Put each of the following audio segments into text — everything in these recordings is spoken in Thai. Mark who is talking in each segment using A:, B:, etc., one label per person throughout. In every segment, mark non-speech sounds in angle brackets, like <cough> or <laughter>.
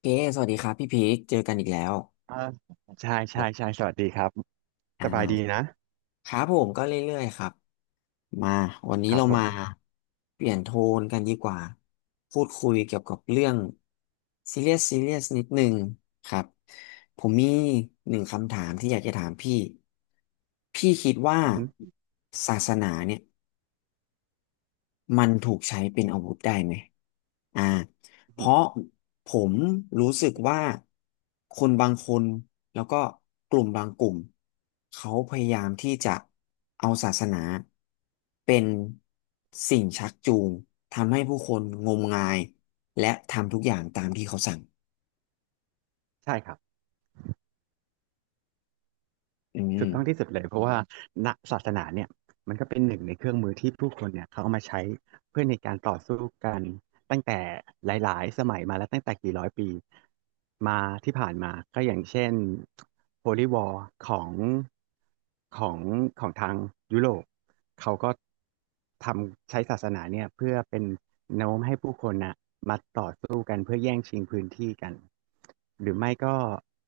A: เค สวัสดีครับพี่พีคเจอกันอีกแล้ว
B: อ่าใช่ใช่ใช่สวัสดีครับ
A: อ่
B: สบายดี
A: า
B: นะ
A: ครับผมก็เรื่อยๆครับ มาวันนี้
B: ครับ
A: เรา
B: ผ
A: มา
B: ม
A: เปลี่ยนโทนกันดีกว่า พูดคุยเกี่ยวกับเรื่องซีเรียสซีเรียสนิดหนึงครับผมมีหนึ่งคำถามที่อยากจะถามพี่พี่คิดว่า
B: อือฮึ
A: ศาสนาเนี่ย มันถูกใช้เป็นอาวุธได้ไหมอ่า
B: อือ
A: เพ
B: ฮึ
A: ราะผมรู้สึกว่าคนบางคนแล้วก็กลุ่มบางกลุ่มเขาพยายามที่จะเอาศาสนาเป็นสิ่งชักจูงทำให้ผู้คนงมงายและทำทุกอย่างตามที่เขาสั่ง
B: ใช่ครับ
A: อืม
B: ถูกต้องที่สุดเลยเพราะว่าณศาสนาเนี่ยมันก็เป็นหนึ่งในเครื่องมือที่ผู้คนเนี่ยเขาเอามาใช้เพื่อในการต่อสู้กันตั้งแต่หลายๆสมัยมาแล้วตั้งแต่กี่ร้อยปีมาที่ผ่านมาก็อย่างเช่น Holy War ของของของทางยุโรปเขาก็ทำใช้ศาสนาเนี่ยเพื่อเป็นแนวโน้มให้ผู้คนน่ะมาต่อสู้กันเพื่อแย่งชิงพื้นที่กันหรือไม่ก็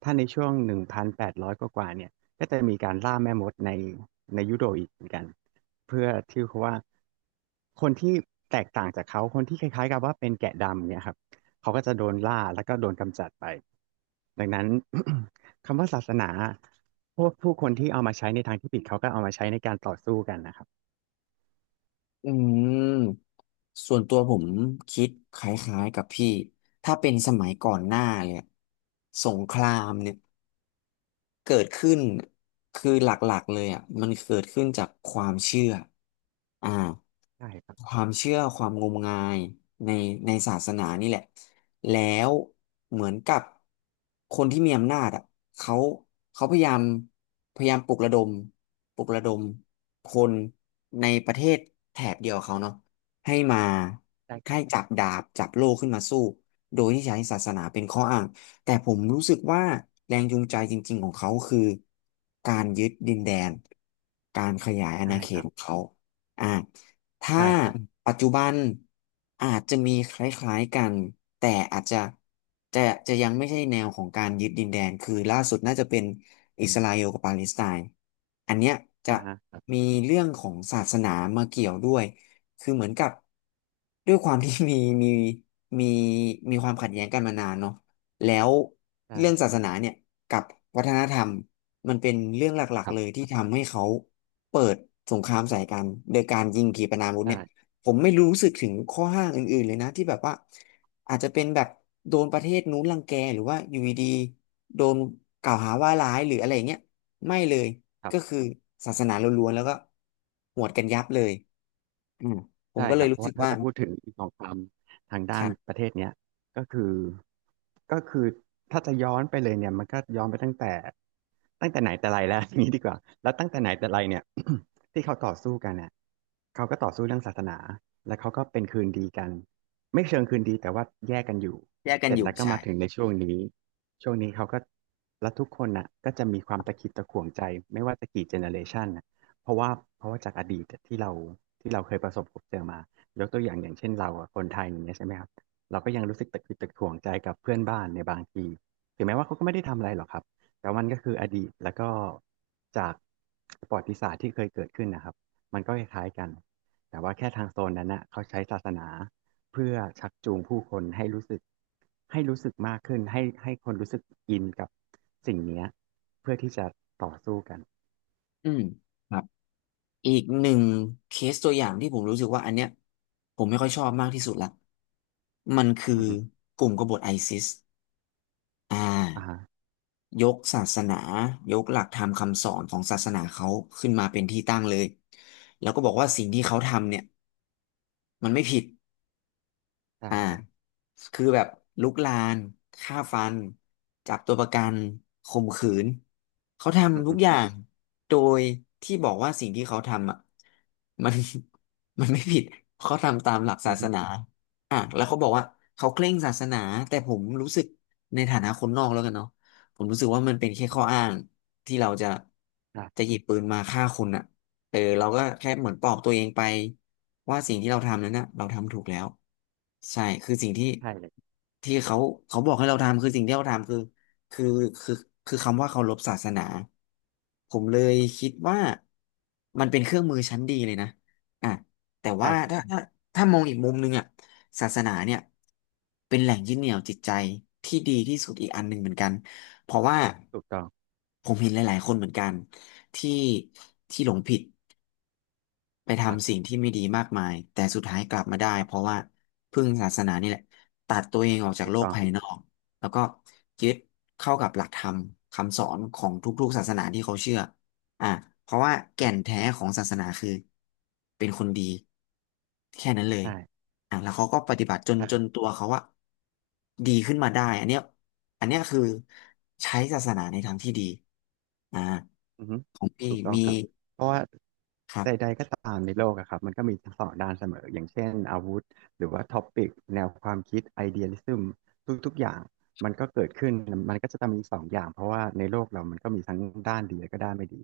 B: ถ้าในช่วง1,800กว่าๆเนี่ย ก็จะมีการล่าแม่มดในยุโรปอีกเหมือนกันเพื่อที่เขาว่าคนที่แตกต่างจากเขาคนที่คล้ายๆกับว่าเป็นแกะดำเนี่ยครับเขาก็จะโดนล่าแล้วก็โดนกำจัดไปดังนั้น <coughs> <clears throat> คำว่าศาสนาพวกผู้คนที่เอามาใช้ในทางที่ผิดเขาก็เอามาใช้ในการต่อสู้กันนะครับ
A: อืมส่วนตัวผมคิดคล้ายๆกับพี่ ถ้าเป็นสมัยก่อนหน้าเลยอะสงครามเนี่ย เกิดขึ้นคือหลักๆเลยอ่ะมันเกิดขึ้นจากความเชื่ออ่า
B: ได้ครับ
A: ความเชื่อความงมงายในในศาสนานี่แหละแล้วเหมือนกับคนที่มีอำนาจอ่ะเขาเขาพยายามปลุกระดมปลุกระดมคนในประเทศแถบเดียวกับเขาเนาะให้มา
B: ได้ครั
A: ให้
B: บ
A: จับดาบจับโล่ขึ้นมาสู้ โดยที่ใช้ศาสนาเป็นข้ออ้างแต่ผมรู้สึกว่าแรงจูงใจจริงๆของเขาคือการยึดดินแดน การขยายอาณา
B: ได้
A: เข
B: ค
A: ต
B: รับ
A: ของเขาอ่าถ้า
B: ได้ครับ
A: ปัจจุบันอาจจะมีคล้ายๆกัน แต่อาจจะจะจะยังไม่ใช่แนวของการยึดดินแดน คือล่าสุดน่าจะเป็นอิสราเอลกับปาเลสไตน์อันเนี้ยจะ
B: อ่าฮะ
A: มีเรื่องของศาสนามาเกี่ยวด้วย คือเหมือนกับด้วยความที่ <laughs> มีมีมีความขัดแย้งกันมานานเนาะแล้วเรื่อง
B: ได้
A: ศาสนาเนี่ยกับวัฒนธรรมมันเป็นเรื่องหลัก
B: ค
A: ๆ
B: รั
A: เลย
B: บ
A: ที่ทำให้เขาเปิดสงครามใส่กันโดยการยิงขีปนาวุธเนี่
B: ได้
A: ยผมไม่รู้สึกถึงข้อห้างอื่นๆเลยนะที่แบบว่าอาจจะเป็นแบบโดนประเทศนู้นรังแกหรือว่าอยู่ดีๆโดนกล่าวหาว่าร้ายหรืออะไรอย่างเงี้ยไม่เลย
B: ครั
A: ก็คื
B: บ
A: อศาสนาล้วนๆแล้วก็หวดกันยับเลย อืมผม
B: ใช่
A: ก็
B: ค
A: เลย
B: รับเพ
A: รู้
B: ราะ
A: สึ
B: ว่า
A: ก
B: ถ้า
A: ว่า
B: จะพูดถึงอีกสองคำทาง
A: ค
B: ด้าน
A: รับ
B: ประเทศเนี้ยก็คือก็คือถ้าจะย้อนไปเลยเนี่ยมันก็ย้อนไปตั้งแต่ไหนแต่ไรแล้ว <laughs> อย่างนี้ดีกว่าแล้วตั้งแต่ไหนแต่ไรเนี่ย <clears throat> <coughs> ที่เขาต่อสู้กันเนี่ยเขาก็ต่อสู้เรื่องศาสนาแล้วเขาก็เป็นคืนดีกันไม่เชิงคืนดีแต่ว่าแยกกันอยู่
A: แยกกั
B: เส
A: น
B: ร็จ
A: อยู่
B: แล้วก็
A: ใช่
B: มาถึงในช่วงนี้ช่วงนี้เขาก็แล้วทุกคนน่ะก็จะมีความตะขิดตะขวงใจไม่ว่าจะกี่เจเนอเรชัน เพราะว่าเพราะว่าจากอดีตที่เราเคยประสบพบเจอมายกตัวอย่างอย่างเช่นเราอะคนไทยอย่างเงี้ยใช่ไหมครับเราก็ยังรู้สึกตะขิดตะขวงใจกับเพื่อนบ้านในบางทีถึงแม้ว่าเขาก็ไม่ได้ทำอะไรหรอกครับแต่มันก็คืออดีตแล้วก็จากประวัติศาสตร์ที่เคยเกิดขึ้นนะครับมันก็คล้ายๆกันแต่ว่าแค่ทางโซนนั้นนะเขาใช้ศาสนาเพื่อชักจูงผู้คนให้รู้สึกมากขึ้นให้คนรู้สึกอินกับสิ่งเนี้ยเพื่อที่จะต่อสู้กัน
A: อืมครับอีกหนึ่งเคสตัวอย่างที่ผมรู้สึกว่าอันเนี้ยผมไม่ค่อยชอบมากที่สุดละมันคื
B: อื
A: อ
B: อฮึ
A: กลุ่มกบฏไอซิสอ่า
B: อ่าฮะ
A: ยกศาสนายกหลักธรรมคำสอนของศาสนาเขาขึ้นมาเป็นที่ตั้งเลยแล้วก็บอกว่าสิ่งที่เขาทำเนี่ยมันไม่ผิด
B: ใช่
A: อ่า
B: ครับ
A: คือแบบลุกลานฆ่าฟันจับตัวประกันข่มขืนเขา
B: อืม
A: ทำทุ
B: ฮึ
A: กอย่างโดยที่บอกว่าสิ่งที่เขาทำอ่ะมัน <laughs> มันไม่ผิดเขาทำตามหลัก
B: อื
A: ศาส
B: ม
A: นาอ่ะแล้วเขาบอกว่าเขาเคร่งศาสนาแต่ผมรู้สึกในฐานะคนนอกแล้วกันเนาะผมรู้สึกว่ามันเป็นแค่ข้ออ้างที่เราจะ
B: ใช่
A: หยิบปืนมาฆ่าคนอ่ะ เออเราก็แค่เหมือนปลอบตัวเองไปว่าสิ่งที่เราทำนั้นนะเราทำถูกแล้วใช่คือสิ่งที่
B: ใช่เลย
A: ที่เขาเขาบอกให้เราทำคือสิ่งที่เราทำคือคือคือคือคำว่าเคารพศาสนาผมเลย
B: ครั
A: คิ
B: บ
A: ดว่ามันเป็นเครื่องมือชั้นดีเลยนะอ่ะแต่
B: ใช่
A: ว่า
B: ครับ
A: ถ้ามองอีกมุมหนึงอ่ะศาสนาเนี่ยเป็นแหล่งยึดเหนี่ยวจิตใจที่ดีที่สุดอีกอันหนึ่งเหมือนกันเพราะว่า
B: ถูกต้อง
A: ผมเห็นหลายๆคนเหมือนกันที่ที่หลงผิด ไป
B: ครั
A: ทำสิ่
B: บ
A: งที่ไม่ดีมากมายแต่สุดท้ายกลับมาได้
B: ครับ
A: เพราะว่าพึ่งศาสนานี่แหละตัดตัวเองออกจาก
B: ถูก
A: โลก
B: ต้อง
A: ภายนอกแล้วก็ยึดเข้ากับหลักธรรมคำสอนของทุกๆศาสนาที่เขาเชื่ออ่ะเพราะว่า
B: ค
A: แก่
B: รั
A: น
B: บ
A: แท้ของศาสนาคือเป็นคนดีแค่นั้นเลย
B: ใช่
A: อ่ะแล้วเขาก็ปฏิบัติจน
B: ใช่
A: ตัวเขาว่าดีขึ้นมาได้อันเนี้ยอันเนี้ยคือใช้ศาสนาในทางที่ดีอ่า
B: อืมฮึ
A: ของพี่
B: ถูกต้อง
A: มี
B: ครับเพราะว่า
A: ครั
B: ใด
A: บ
B: ๆก็ตามในโลกอะครับมันก็มีทั้งสองด้านเสมออย่างเช่นอาวุธหรือว่าท็อปิกแนวความคิดไอเดียลิซึมทุกๆอย่างมันก็เกิดขึ้นมันก็จะต้องมีสองอย่างเพราะว่าในโลกเรามันก็มีทั้งด้านดีและก็ด้านไม่ดี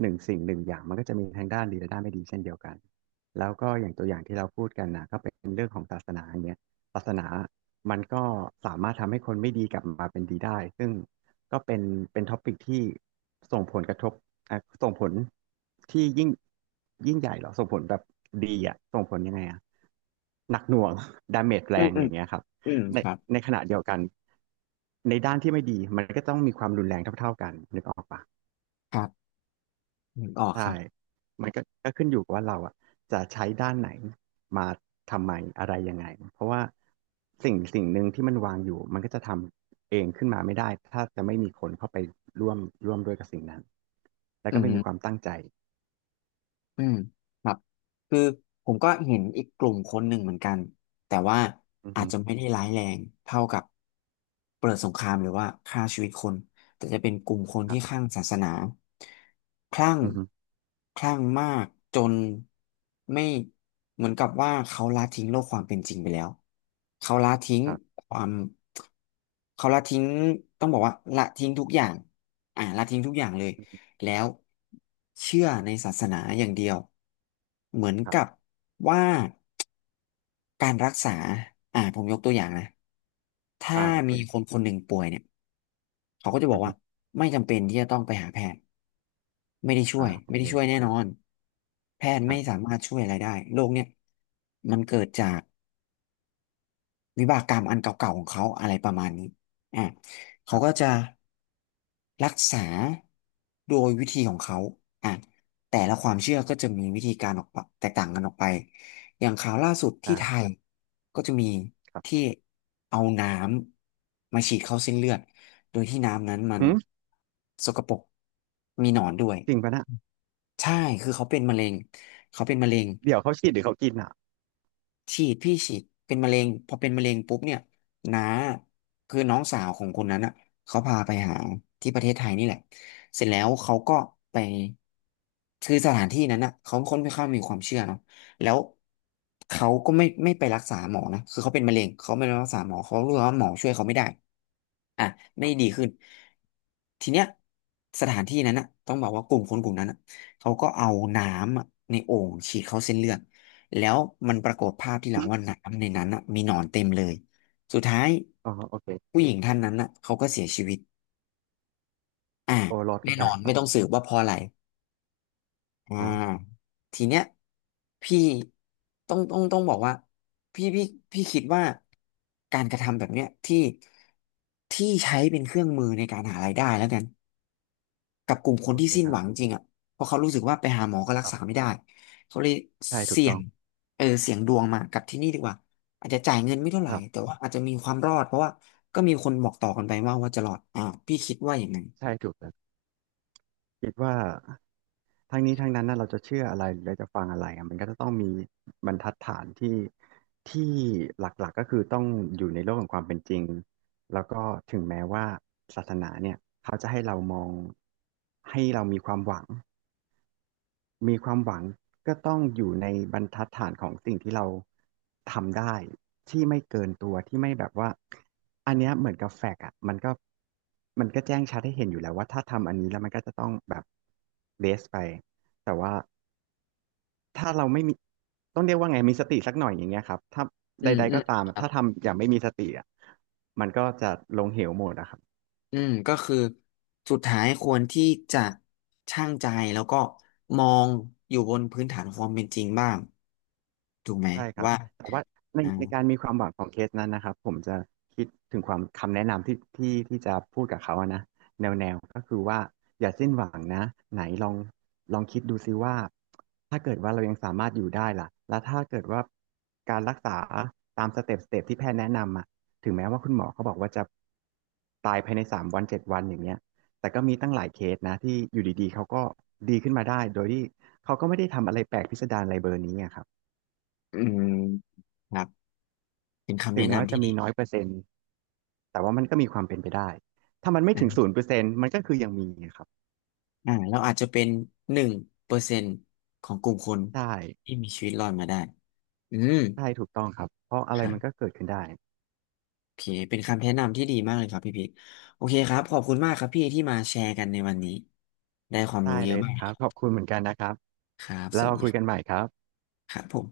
B: หนึ่งสิ่งหนึ่งอย่างมันก็จะมีทั้งด้านดีและด้านไม่ดีเช่นเดียวกันแล้วก็อย่างตัวอย่างที่เราพูดกันนะก็เป็นเรื่องของศาสนาอย่างเงี้ยศาสนามันก็สามารถทำให้คนไม่ดีกลับมาเป็นดีได้ซึ่ง ก็เป็นท็อปิกที่ส่งผลกระทบอ่ะส่งผลที่ยิ่งใหญ่เหรอส่งผลแบบดีอ่ะส่งผลยังไงอ่ะหนักหน่วง <laughs> ดาเมจแร
A: อืม
B: ง
A: อื
B: อ
A: ม
B: ย่างเงี้ยครับ
A: อืม
B: ใน
A: ครับ
B: ในขณะเดียวกันในด้านที่ไม่ดีมันก็ต้องมีความรุนแรงเท่าๆกันนึกออกปะ
A: ครับนึกออกค
B: ใช่
A: รับ
B: มันก็ขึ้นอยู่กับว่าเราอ่ะจะใช้ด้านไหนมาทำไมอะไรยังไงเพราะว่าสิ่งหนึ่งที่มันวางอยู่มันก็จะทำเองขึ้นมาไม่ได้ถ้าจะไม่มีคนเข้าไปร่วมร่วมด้วยกับสิ่งนั้นแล้ว
A: อื
B: ก็
A: ม
B: ไม่มีความตั้งใจ
A: อืมครับคือผมก็เห็นอีกกลุ่มคนหนึ่งเหมือนกันแต่ว่า
B: อือ
A: อา
B: ฮึ
A: จจะไม่ได้ร้ายแรงเท่ากับเปิดสงครามหรือว่าฆ่าชีวิตคนแต่จะเป็นกลุ่มคน
B: ครั
A: ที่ค
B: บ
A: ลั่งศาสนาคลั่ง
B: อือฮึ
A: คลั่งมากจนไม่เหมือนกับว่าเขาละทิ้งโลกความเป็นจริงไปแล้วเขาละทิ้ง
B: ครับ
A: ความเขาละทิ้งต้องบอกว่าละทิ้งทุกอย่างละทิ้งทุกอย่างเลย แล้วเชื่อในศาสนาอย่างเดียวเหมือน
B: ครั
A: กับ
B: บ
A: ว่าการรักษาผมยกตัวอย่างนะถ้า
B: อ่าโอเค
A: มีคนคนหนึ่งป่วยเนี่ยเขาก็จะบ
B: อื
A: อ
B: อ
A: ก
B: ฮึ
A: ว่าไม่จำเป็นที่จะต้องไปหาแพทย์ไม่ได้ช่ว
B: อ่า
A: ย
B: โอ
A: ไม่
B: เค
A: ได้ช่วยแน่นอนแพทย์
B: ครั
A: ไม่
B: บ
A: สามารถช่วยอะไรได้โรคเนี่ยมันเกิดจาก วิบากกรรมอันเก่าๆของเขาอะไรประมาณนี้อ่ะ
B: ค
A: เขา
B: รั
A: ก็
B: บ
A: จะรักษาโดยวิธีของเขาอ่ะแต่ละค
B: ค
A: วา
B: รั
A: มเชื่
B: บ
A: อก็จะมีวิธีการออกไปแตกต่างกันออกไป อย่างข่าวล่าสุดที่ไท
B: ได้
A: ยก็จะมี
B: ครั
A: ที่
B: บ
A: เอาน้ำมาฉีดเข้าเส้นเลือด โดยที่น้ำนั้นมัน
B: หืม
A: สกปรกมีหนอนด้วย
B: จริงปะนะ
A: ใช่คือเขาเป็นมะเร็งเขาเป็นมะเร็ง
B: เดี๋ยวเขาฉีดหรือเขากินอ่ะ
A: ฉีดพี่ฉีดเป็นมะเร็งพอเป็นมะเร็งปุ๊บเนี่ยน้าคือน้องสาวของคนนั้นเขาพาไปหาที่ประเทศไทยนี่แหละเสร็จแล้วเขาก็ไปคือสถานที่นั้นเขาค่อนข้างมีความเชื่อเนาะแล้วเขาก็ไม่ไปรักษาหมอนะคือเขาเป็นมะเร็งเขาไม่ไปรักษาหมอเขารู้ว่าหมอช่วยเขาไม่ได้อ่ะ
B: ค
A: ไม่
B: รั
A: ดี
B: บ
A: ขึ้นทีเนี้ยสถานที่นั้นต้องบอกว่ากลุ่มคนกลุ่มนั้นเขาก็เอาน้ำในโอ่งฉีดเข้าเส้นเลือด แล้วมันปรากฏภาพที่หลังว่าน้ำในนั้นมีหนอนเต็มเลยสุดท้าย
B: อ๋อโอเค
A: ผู้หญิงท่านนั้นเขาก็เสียชีวิตอ่า
B: โอ้ลอดก
A: แน่
B: ระแป
A: น
B: ล
A: อ
B: ก
A: น
B: ครั
A: ไม่
B: บ
A: ต้องสืบว่าเพราะอะไรอ่า
B: อ๋อ
A: ทีเนี้ยพี่ต้องบอกว่าพี่พี่พี่คิดว่าการกระทำแบบเนี้ยที่ใช้เป็นเครื่องมือในการหารายได้แล้วกัน กับกลุ่มค
B: โอ
A: นที่
B: เค
A: สิ้น
B: ครั
A: ห
B: บ
A: วังจริงเพราะเขารู้สึกว่าไปหาหมอก็รั
B: ค
A: ก
B: รั
A: ษา
B: บ
A: ไม่ได้เขาเลย
B: ใช่ถูก
A: เสี่ย
B: ต้อง
A: งเออเสี่ยงดวงมากับที่นี่ดีกว่าอาจจะจ่ายเงินไม่เท่าไหร่
B: ครั
A: แต่
B: บ
A: ว่าอาจจะมีความรอดเพราะว่าก็มีคนบอกต่อกันไปว่าจะรอดพี่คิดว่าอย่างนั้น
B: ใช่ถูกแต่คิดว่าทั้งนี้ทั้งนั้นนะเราจะเชื่ออะไรหรือเราจะฟังอะไรอะมันก็จะต้องมีบรรทัดฐานที่ที่หลักๆก็คือต้องอยู่ในโลกของความเป็นจริงแล้วก็ถึงแม้ว่าศาสนาเนี่ยเขาจะให้เรามองให้เรามีความหวัง มีความหวังก็ต้องอยู่ในบรรทัดฐานของสิ่งที่เราทำได้ที่ไม่เกินตัวที่ไม่แบบว่าอันเนี้ยเหมือนกับแฟกอะมันก็แจ้งชัดให้เห็นอยู่แล้วว่าถ้าทำอันนี้แล้วมันก็จะต้องแบบเบสไปแต่ว่าถ้าเราไม่มีต้องเรียกว่าไงมีสติสักหน่อยอย่างเงี้ยครับถ้า
A: อืม
B: ใด
A: อื
B: ๆก็
A: ม
B: ตาม
A: ค
B: อะ
A: รับ
B: ถ้าทำอย่างไม่มีสติอะมันก็จะลงเหวหมดอะครับ
A: อืมก็คือสุดท้ายควรที่จะชั่งใจแล้วก็มองอยู่บนพื้นฐานของความเป็นจริงบ้างถูกไหม
B: ใช่ครับ
A: ว่า
B: แต่ว่าใน
A: อ่า
B: ในการมีความหวังของเคสนั้นนะครับผมจะคิดถึงความคำแนะนำที่จะพูดกับเขาอะนะแนวก็คือว่าอย่าสิ้นหวังนะไหนลองคิดดูซิว่าถ้าเกิดว่าเรายังสามารถอยู่ได้ล่ะแล้วถ้าเกิดว่าการรักษาตามสเต็ปที่แพทย์แนะนำอ่ะถึงแม้ว่าคุณหมอเขาบอกว่าจะตายภายใน3 วัน7 วันอย่างเงี้ยแต่ก็มีตั้งหลายเคสนะที่อยู่ดีๆเขาก็ดีขึ้นมาได้โดยที่เขาก็ไม่ได้ทำอะไรแปลกพิสดารอะไรเบอร์นี้อะครับ
A: อืมครับเป็นคำ
B: ถึ
A: แนะ
B: งแม้ว่า
A: นำที่
B: จะ
A: ดี
B: มีน้อยเปอร์เซ็นต์แต่ว่ามันก็มีความเป็นไปได้ถ้ามันไม่ถึงศูนย์เปอร์เซ็นต์มันก็คือยังมีครับ
A: เราอาจจะเป็น1%ของกลุ่มคน
B: ใช่
A: ที่มีชีวิตรอดมาได้ อืม
B: ใช่ถูกต้องครับเพราะอะไร
A: ครั
B: มันก็
A: บ
B: เกิดขึ้นได้
A: โอเคเป็นคำแนะนำที่ดีมากเลยครับพี่พีทโอเคครับ ขอบคุณมากครับพี่ที่มาแชร์กันในวันนี้ ได้ความรู้
B: ได้
A: เย
B: เล
A: อะ
B: ย
A: มาก
B: ครับขอบคุณเหมือนกันนะครับ
A: ครับ ส
B: แล้ว
A: วั
B: เรา
A: สดี
B: คุยกันใหม่ครับ
A: ครับผม